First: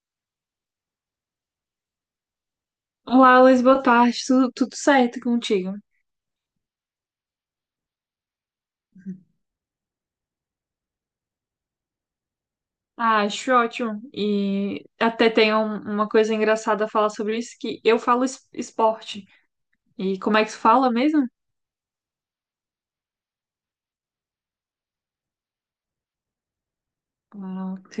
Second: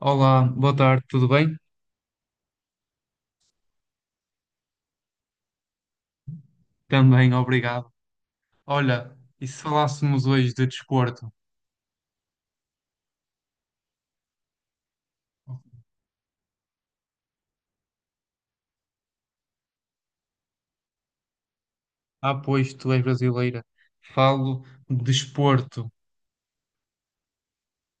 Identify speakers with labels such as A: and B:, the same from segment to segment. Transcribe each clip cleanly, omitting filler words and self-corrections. A: Olá, boa tarde, tudo bem?
B: Olá, Luiz, boa tarde. Tudo certo contigo?
A: Também, obrigado. Olha, e se falássemos hoje de desporto?
B: Ah, acho ótimo. E até tem uma coisa engraçada a falar sobre isso, que eu falo esporte. E como é que se fala mesmo?
A: Ah, pois tu és brasileira. Falo de desporto.
B: Ah, ok.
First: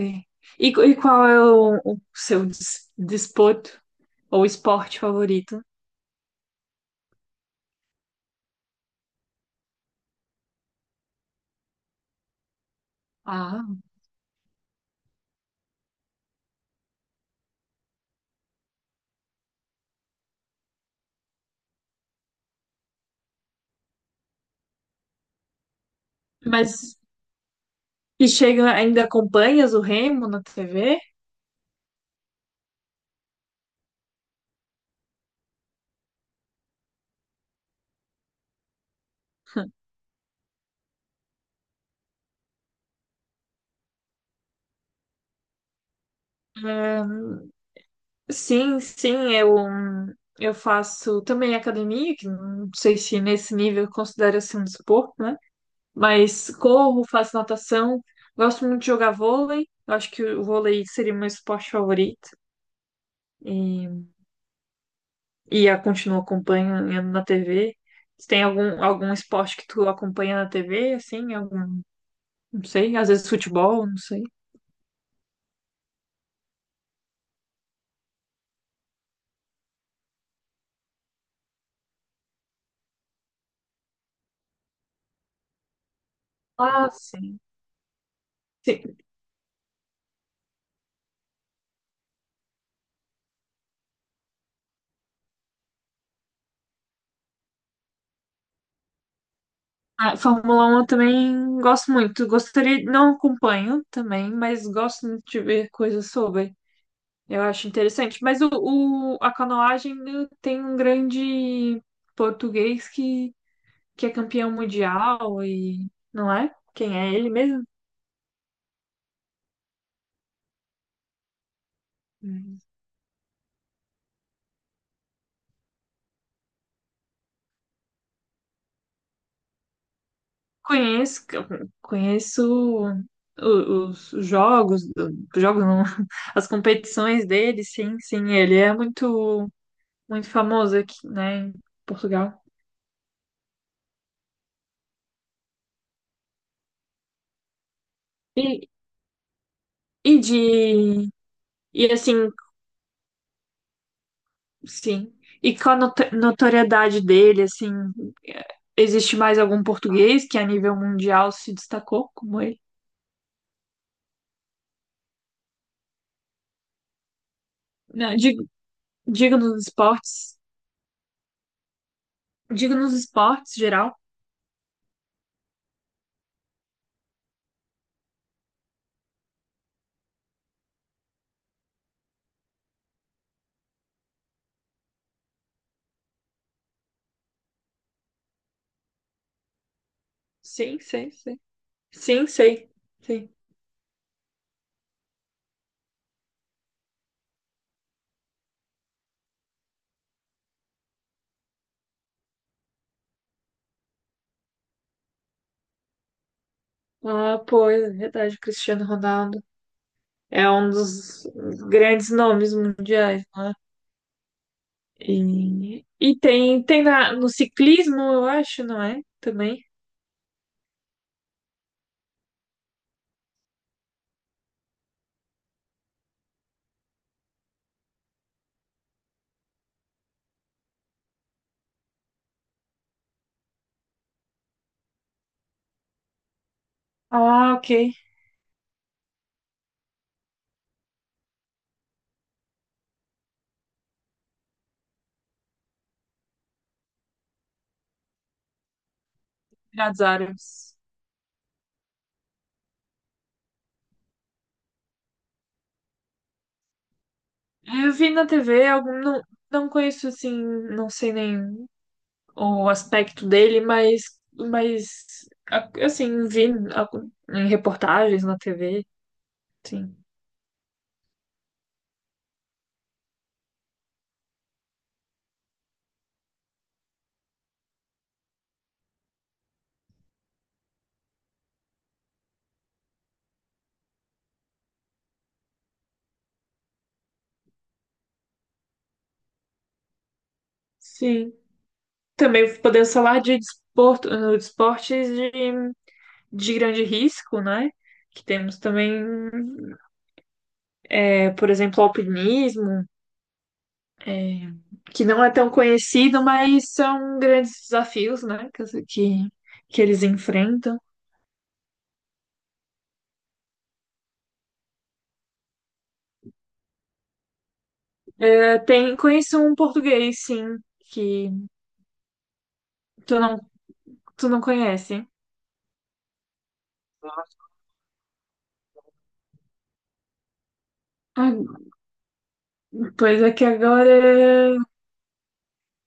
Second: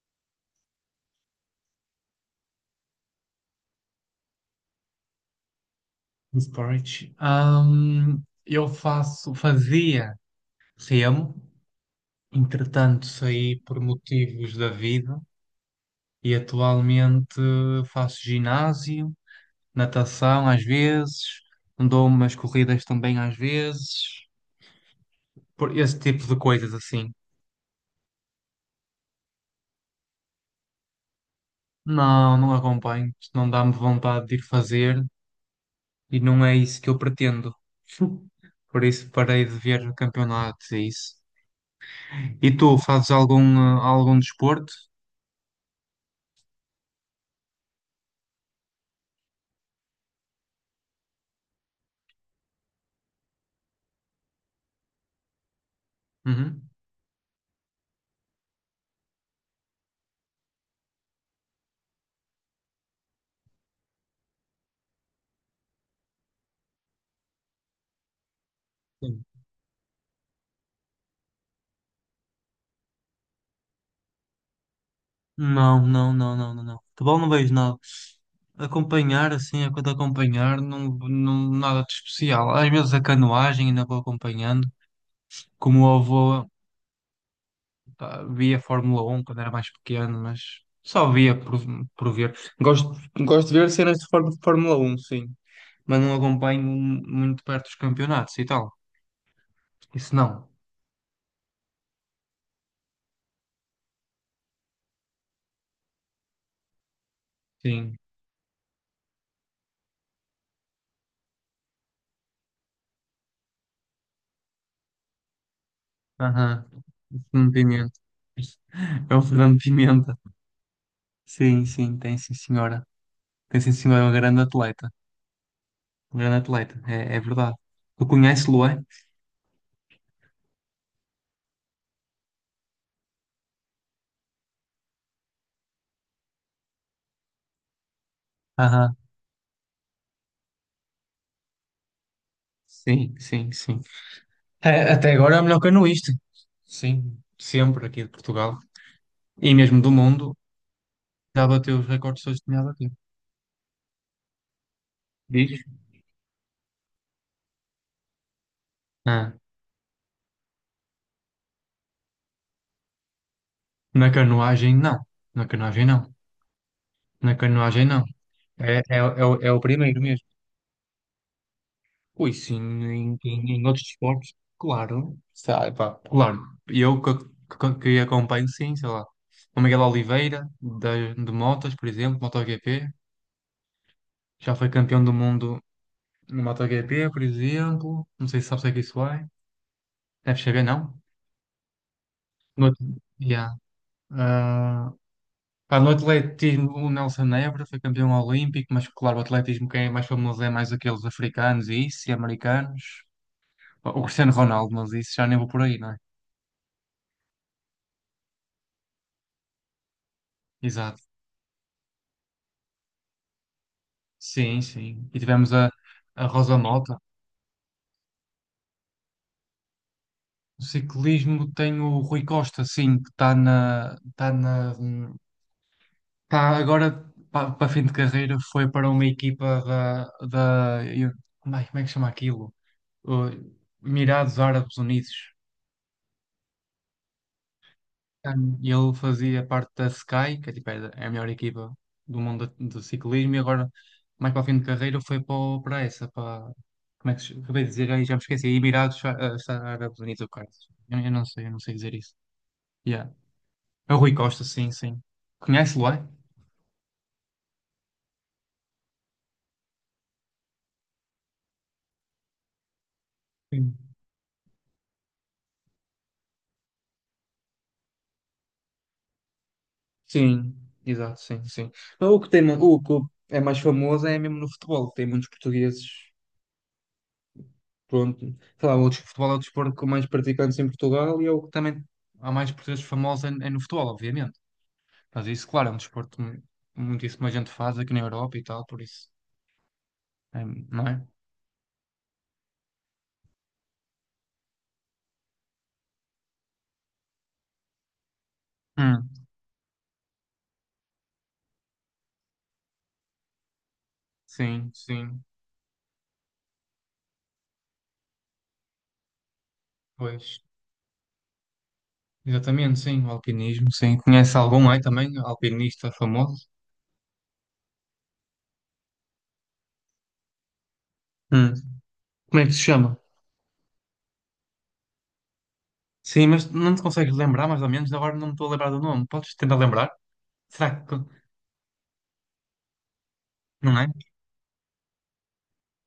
B: E, e qual é o seu desporto ou esporte favorito?
A: Esporte. Eu fazia remo, entretanto saí
B: Ah,
A: por motivos da vida e atualmente faço ginásio, natação às vezes, dou umas corridas também às vezes, por esse tipo de coisas
B: mas
A: assim.
B: e chega, ainda acompanhas o Remo na TV?
A: Não, não acompanho. Isto não dá-me vontade de ir fazer e não é isso que eu pretendo. Por isso parei de ver campeonatos e isso. E tu, fazes algum, algum desporto?
B: Sim, sim, eu faço também academia, que não sei se nesse nível considera-se um desporto, né? Mas
A: Uhum.
B: corro, faço natação, gosto muito de jogar vôlei, eu acho que o vôlei seria meu esporte favorito e, e eu continuo acompanhando na TV. Se tem algum
A: Sim.
B: esporte que tu acompanha na TV, assim, algum, não sei, às vezes futebol, não sei.
A: Não, não, não, não, não, não. Futebol não vejo nada. Acompanhar, assim, é quando acompanhar, não, não, nada de especial. Às vezes a canoagem ainda vou acompanhando. Como o avô.
B: Ah, sim.
A: Pá, via Fórmula 1 quando era mais pequeno, mas só via por ver. Gosto de ver cenas de Fórmula 1, sim, mas não acompanho muito de perto os campeonatos e tal. Isso
B: Ah,
A: não.
B: Fórmula 1 eu também gosto muito. Gostaria, não acompanho também, mas gosto muito de ver coisas sobre. Eu acho
A: Sim.
B: interessante. Mas a canoagem né, tem um grande português que é campeão mundial e não é?
A: Aham.
B: Quem é
A: O
B: ele
A: Fernando
B: mesmo?
A: Pimenta. É o Fernando Pimenta. Sim, sim, tem sim,
B: Hum.
A: senhora. Tem sim, senhora, é um grande atleta. Um grande atleta, é, é verdade. Tu conhece lo é?
B: Conheço, conheço os jogos, jogos não, as competições dele, sim, sim, ele é
A: Aham.
B: muito, muito famoso aqui, né, em Portugal.
A: Sim, sim, sim. É, até agora é o melhor canoista. Sim, sempre aqui de Portugal.
B: E
A: E mesmo do
B: E
A: mundo,
B: de.
A: já bateu os
B: E
A: recordes
B: assim,
A: todos que tinha a bater.
B: sim. E
A: Diz?
B: com a notoriedade dele, assim, é, existe
A: Ah,
B: mais algum português que a nível mundial se destacou como ele?
A: na canoagem, não. Na canoagem, não. Na canoagem, não.
B: Não, digo, digo
A: É o
B: nos
A: primeiro mesmo.
B: esportes.
A: Ui, sim,
B: Digo nos
A: em,
B: esportes,
A: em, em outros
B: geral.
A: esportes, claro. Sabe, pá, claro. Eu que acompanho, sim, sei lá. O Miguel Oliveira, de motas, por exemplo, MotoGP. Já foi campeão do mundo no MotoGP, por exemplo. Não sei se sabes o que é que isso é. Deve saber,
B: Sim,
A: não?
B: sei, sei. Sim,
A: No,
B: sei.
A: outro-
B: Sim.
A: Yeah. Ah, pá, no atletismo, o Nelson Évora foi campeão olímpico, mas claro, o atletismo quem é mais famoso é mais aqueles africanos e isso, e americanos. Pá, o Cristiano Ronaldo, mas isso já nem vou por aí, não é?
B: Ah, pois, é verdade, Cristiano Ronaldo é um
A: Exato.
B: dos grandes nomes mundiais, não é?
A: Sim, sim. E tivemos a,
B: E
A: a Rosa
B: tem, tem
A: Mota.
B: no ciclismo, eu acho, não é? Também.
A: No ciclismo tem o Rui Costa, sim, que está agora para fim de carreira, foi para uma equipa da, ai, como é que chama aquilo? O Emirados Árabes Unidos.
B: Ah, ok.
A: E ele fazia parte da Sky, que é, tipo, é a melhor equipa do mundo do ciclismo, e agora, mais para o fim de carreira, foi para essa, para. Como é que se acabei de dizer? Aí já me esqueci. Emirados, Árabes
B: Emirados
A: Unidos, ou caralho.
B: Árabes.
A: Eu não sei dizer isso. Yeah. É o Rui Costa, sim, sim. Conhece-lo, é?
B: Eu vi na TV, algum, não, não conheço assim, não sei nem o aspecto dele,
A: Sim.
B: mas, assim, vi a- em reportagens na TV, sim.
A: Sim, exato, sim, sim. O que é mais famoso é mesmo no futebol, tem muitos portugueses. Pronto, sei lá, o futebol é o desporto com mais praticantes em Portugal e é o que também há mais portugueses famosos é, é no futebol, obviamente. Mas isso, claro, é um desporto muitíssima gente faz aqui na Europa e tal, por isso, é, não é?
B: Sim. Também podemos falar de desporto, de esportes de grande risco, né? Que temos também,
A: Hum,
B: é, por exemplo, alpinismo, é,
A: sim,
B: que
A: sim,
B: não é tão conhecido, mas são grandes desafios, né? Que eles
A: pois,
B: enfrentam.
A: exatamente, sim, o alpinismo, sim. Conhece algum aí também, alpinista famoso?
B: Tem, conheço um português, sim, que
A: Hum, como é que se chama?
B: tu não, tu não conhece.
A: Sim, mas não te consegues lembrar mais ou menos, agora não me estou a lembrar do nome. Podes tentar lembrar? Será que,
B: Ah, pois é que
A: não é?
B: agora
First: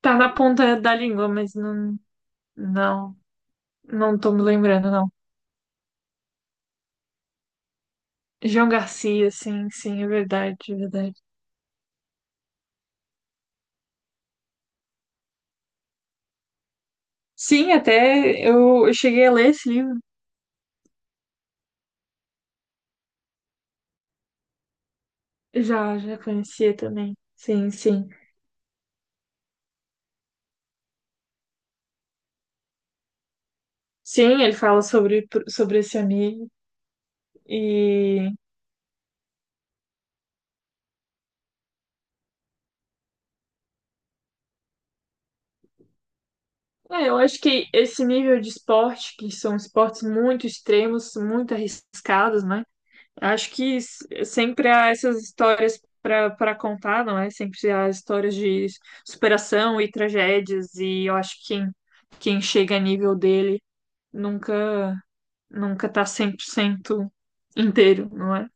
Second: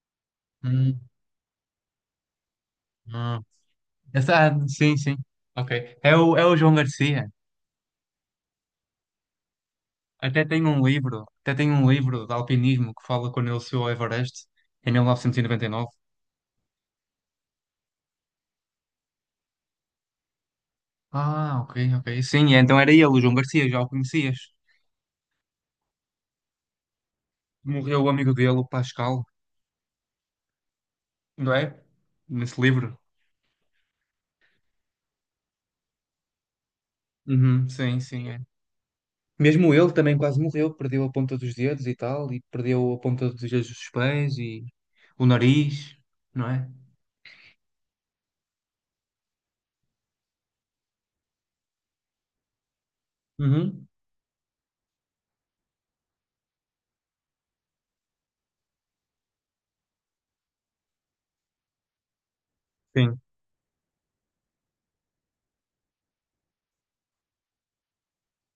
B: tá na ponta da
A: Hum,
B: língua, mas não,
A: hum.
B: não tô me
A: Essa,
B: lembrando,
A: sim,
B: não.
A: sim. Ok. É o João Garcia.
B: João Garcia, sim, sim, é
A: Até tem
B: verdade, é
A: um
B: verdade.
A: livro, até tem um livro de alpinismo que fala quando ele subiu ao Everest em mil novecentos e noventa e nove.
B: Sim, até eu cheguei a ler esse livro.
A: Ah, ok, ok. Sim, é, então era ele, o João Garcia, já o conhecias.
B: Já, já conhecia também. Sim,
A: Morreu
B: sim.
A: o amigo dele, o Pascal, não é? Nesse livro.
B: Sim, ele fala sobre esse amigo
A: Uhum, sim, sim,
B: e
A: é. Mesmo ele também quase morreu, perdeu a ponta dos dedos e tal, e perdeu a ponta dos dedos dos pés e o nariz, não é?
B: é, eu acho que esse nível de esporte, que são esportes muito extremos, muito arriscados, né? Acho que
A: Uhum.
B: sempre há essas histórias para para contar, não é? Sempre há histórias de superação e tragédias, e eu acho que quem chega a nível
A: Sim,
B: dele nunca nunca tá 100% inteiro, não é?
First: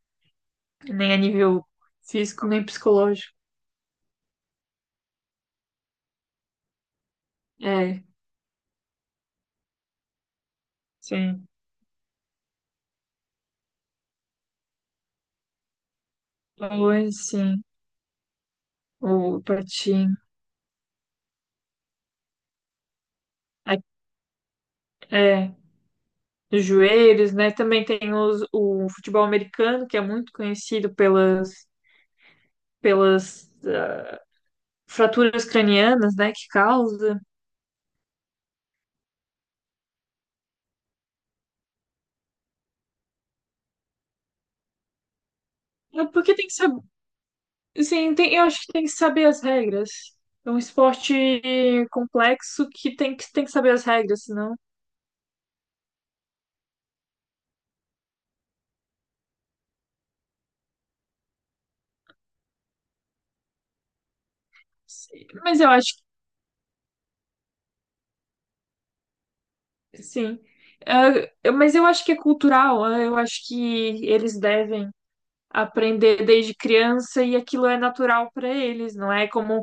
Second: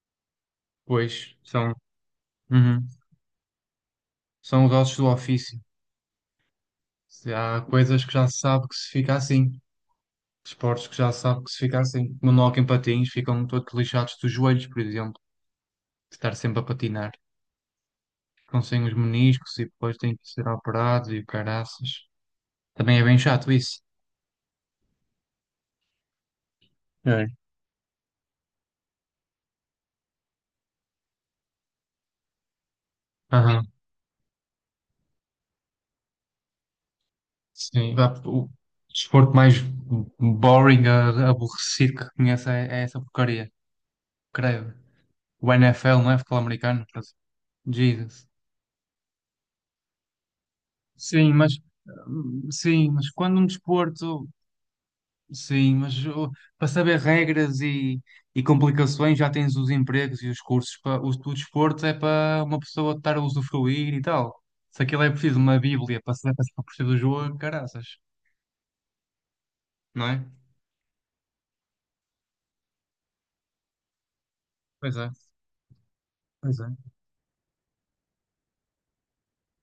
B: Nem a
A: pois
B: nível físico, nem
A: uhum,
B: psicológico.
A: são os ossos do ofício. Se há coisas
B: É,
A: que já se sabe que se fica assim. Esportes que já se sabe
B: sim.
A: que se fica assim. Como no hockey em patins, ficam todos lixados dos joelhos, por exemplo. De estar sempre a
B: Oi,
A: patinar.
B: sim.
A: Ficam sem os
B: O
A: meniscos e depois têm
B: patim.
A: que ser operados e o caraças. Também é bem chato isso.
B: É, os joelhos,
A: É.
B: né? Também tem os, o futebol americano, que é muito conhecido pelas
A: Aham,
B: fraturas cranianas, né, que causa.
A: sim. Vá, o desporto mais boring, aborrecido que conheço é, essa porcaria, creio. O NFL,
B: É
A: não é?
B: porque
A: Futebol
B: tem que saber,
A: americano. Quer dizer,
B: assim,
A: Jesus.
B: tem- eu acho que tem que saber as regras. É um esporte
A: Sim, mas
B: complexo
A: sim,
B: que
A: mas
B: tem que,
A: quando
B: tem
A: um
B: que saber as regras,
A: desporto.
B: senão.
A: Sim, mas para saber regras e complicações já tens os empregos e os cursos. Para, o desporto é para uma pessoa estar a usufruir e tal. Se aquilo é
B: Sim,
A: preciso uma
B: mas eu acho
A: bíblia para saber passar por cima do jogo, caraças,
B: que
A: não é?
B: sim. É, mas eu acho que é cultural, é, eu acho que eles devem
A: Pois é,
B: aprender desde
A: pois é.
B: criança e aquilo é natural para eles, não é como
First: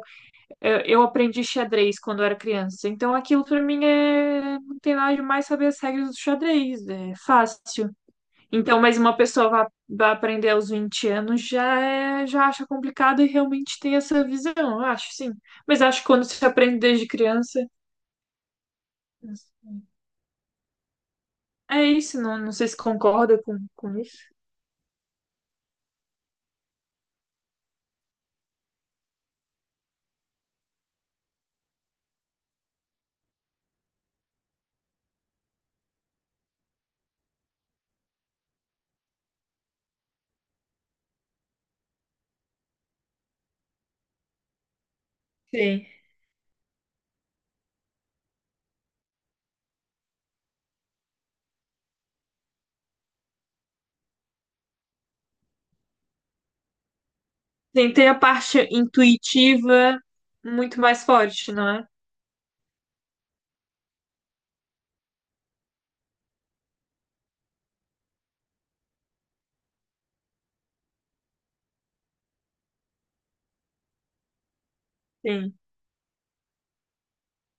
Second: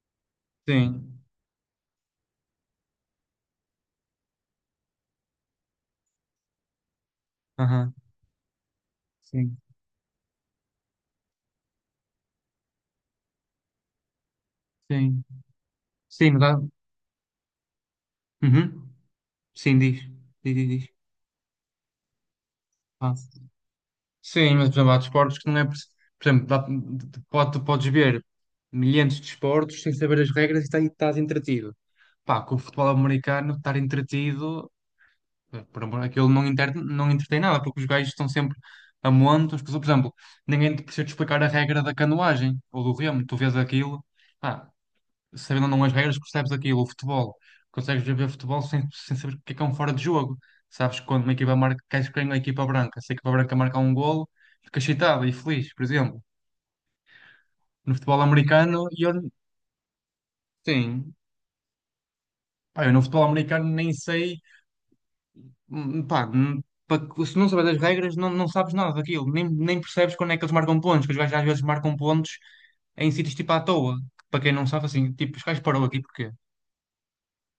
B: eu
A: Sim,
B: aprendi xadrez quando eu era criança. Então aquilo para mim é não tem nada demais saber as regras do xadrez, é fácil.
A: aham,
B: Então, mas uma pessoa
A: sim,
B: vai aprender aos 20 anos já é, já acha complicado e realmente tem essa visão, eu acho,
A: sim.
B: sim. Mas acho que quando
A: Sim, mas
B: se
A: há-
B: aprende desde criança,
A: Uhum. Sim, diz.
B: é isso, não, não sei se
A: Ah.
B: concorda com isso.
A: Sim, mas por exemplo, há desportos que não é. Por exemplo, tu podes ver milhares de desportos sem saber as regras e e estás entretido. Pá, com o futebol americano, estar entretido, por amor, aquilo não, não entretém nada, porque os gajos estão sempre a monte. As pessoas, por exemplo, ninguém te precisa te explicar a regra da canoagem ou do remo, tu vês aquilo sabendo ou não
B: Sim.
A: as regras, percebes aquilo, o futebol. Consegues ver futebol sem saber o que é um fora de jogo. Sabes que quando uma equipa marca, queres que ganhe a equipa branca. Se a equipa branca marcar um golo, fica excitado e feliz, por exemplo.
B: Sim,
A: No
B: tem a
A: futebol
B: parte
A: americano,
B: intuitiva muito mais
A: sim,
B: forte, não é?
A: pá, eu no futebol americano nem sei, hum, pá, hum, pa- se não sabes as regras, não, não sabes nada daquilo, nem percebes quando é que eles marcam pontos, que os gajos às vezes marcam pontos em sítios tipo à toa, que para quem não sabe, assim, tipo, os
B: Sim.
A: gajos parou aqui porquê?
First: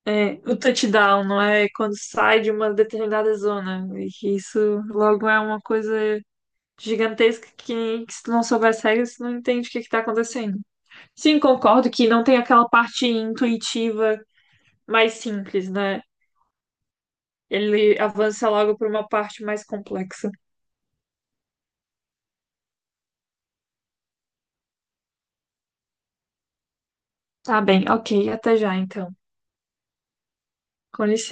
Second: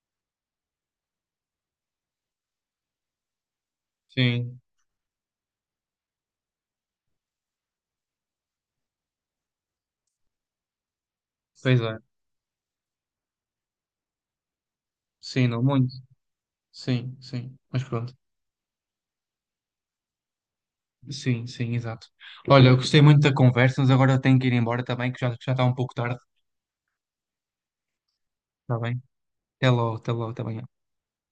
B: É, o touchdown, não é? Quando sai de uma determinada zona. E que isso
A: Sim,
B: logo é uma coisa gigantesca que se tu não souber as regras, tu não entende o que está acontecendo. Sim,
A: pois
B: concordo
A: é,
B: que não tem aquela parte intuitiva mais
A: sim, não,
B: simples,
A: muito.
B: né?
A: Sim, sim. Mas
B: Ele
A: pronto.
B: avança logo para uma parte mais complexa.
A: Sim, sim, exato. Olha, eu gostei muito da conversa, mas agora eu tenho que ir embora também, que já está um pouco tarde.
B: Tá bem, ok, até já
A: Está bem?
B: então.
A: Até logo, está bem.
B: Com licença.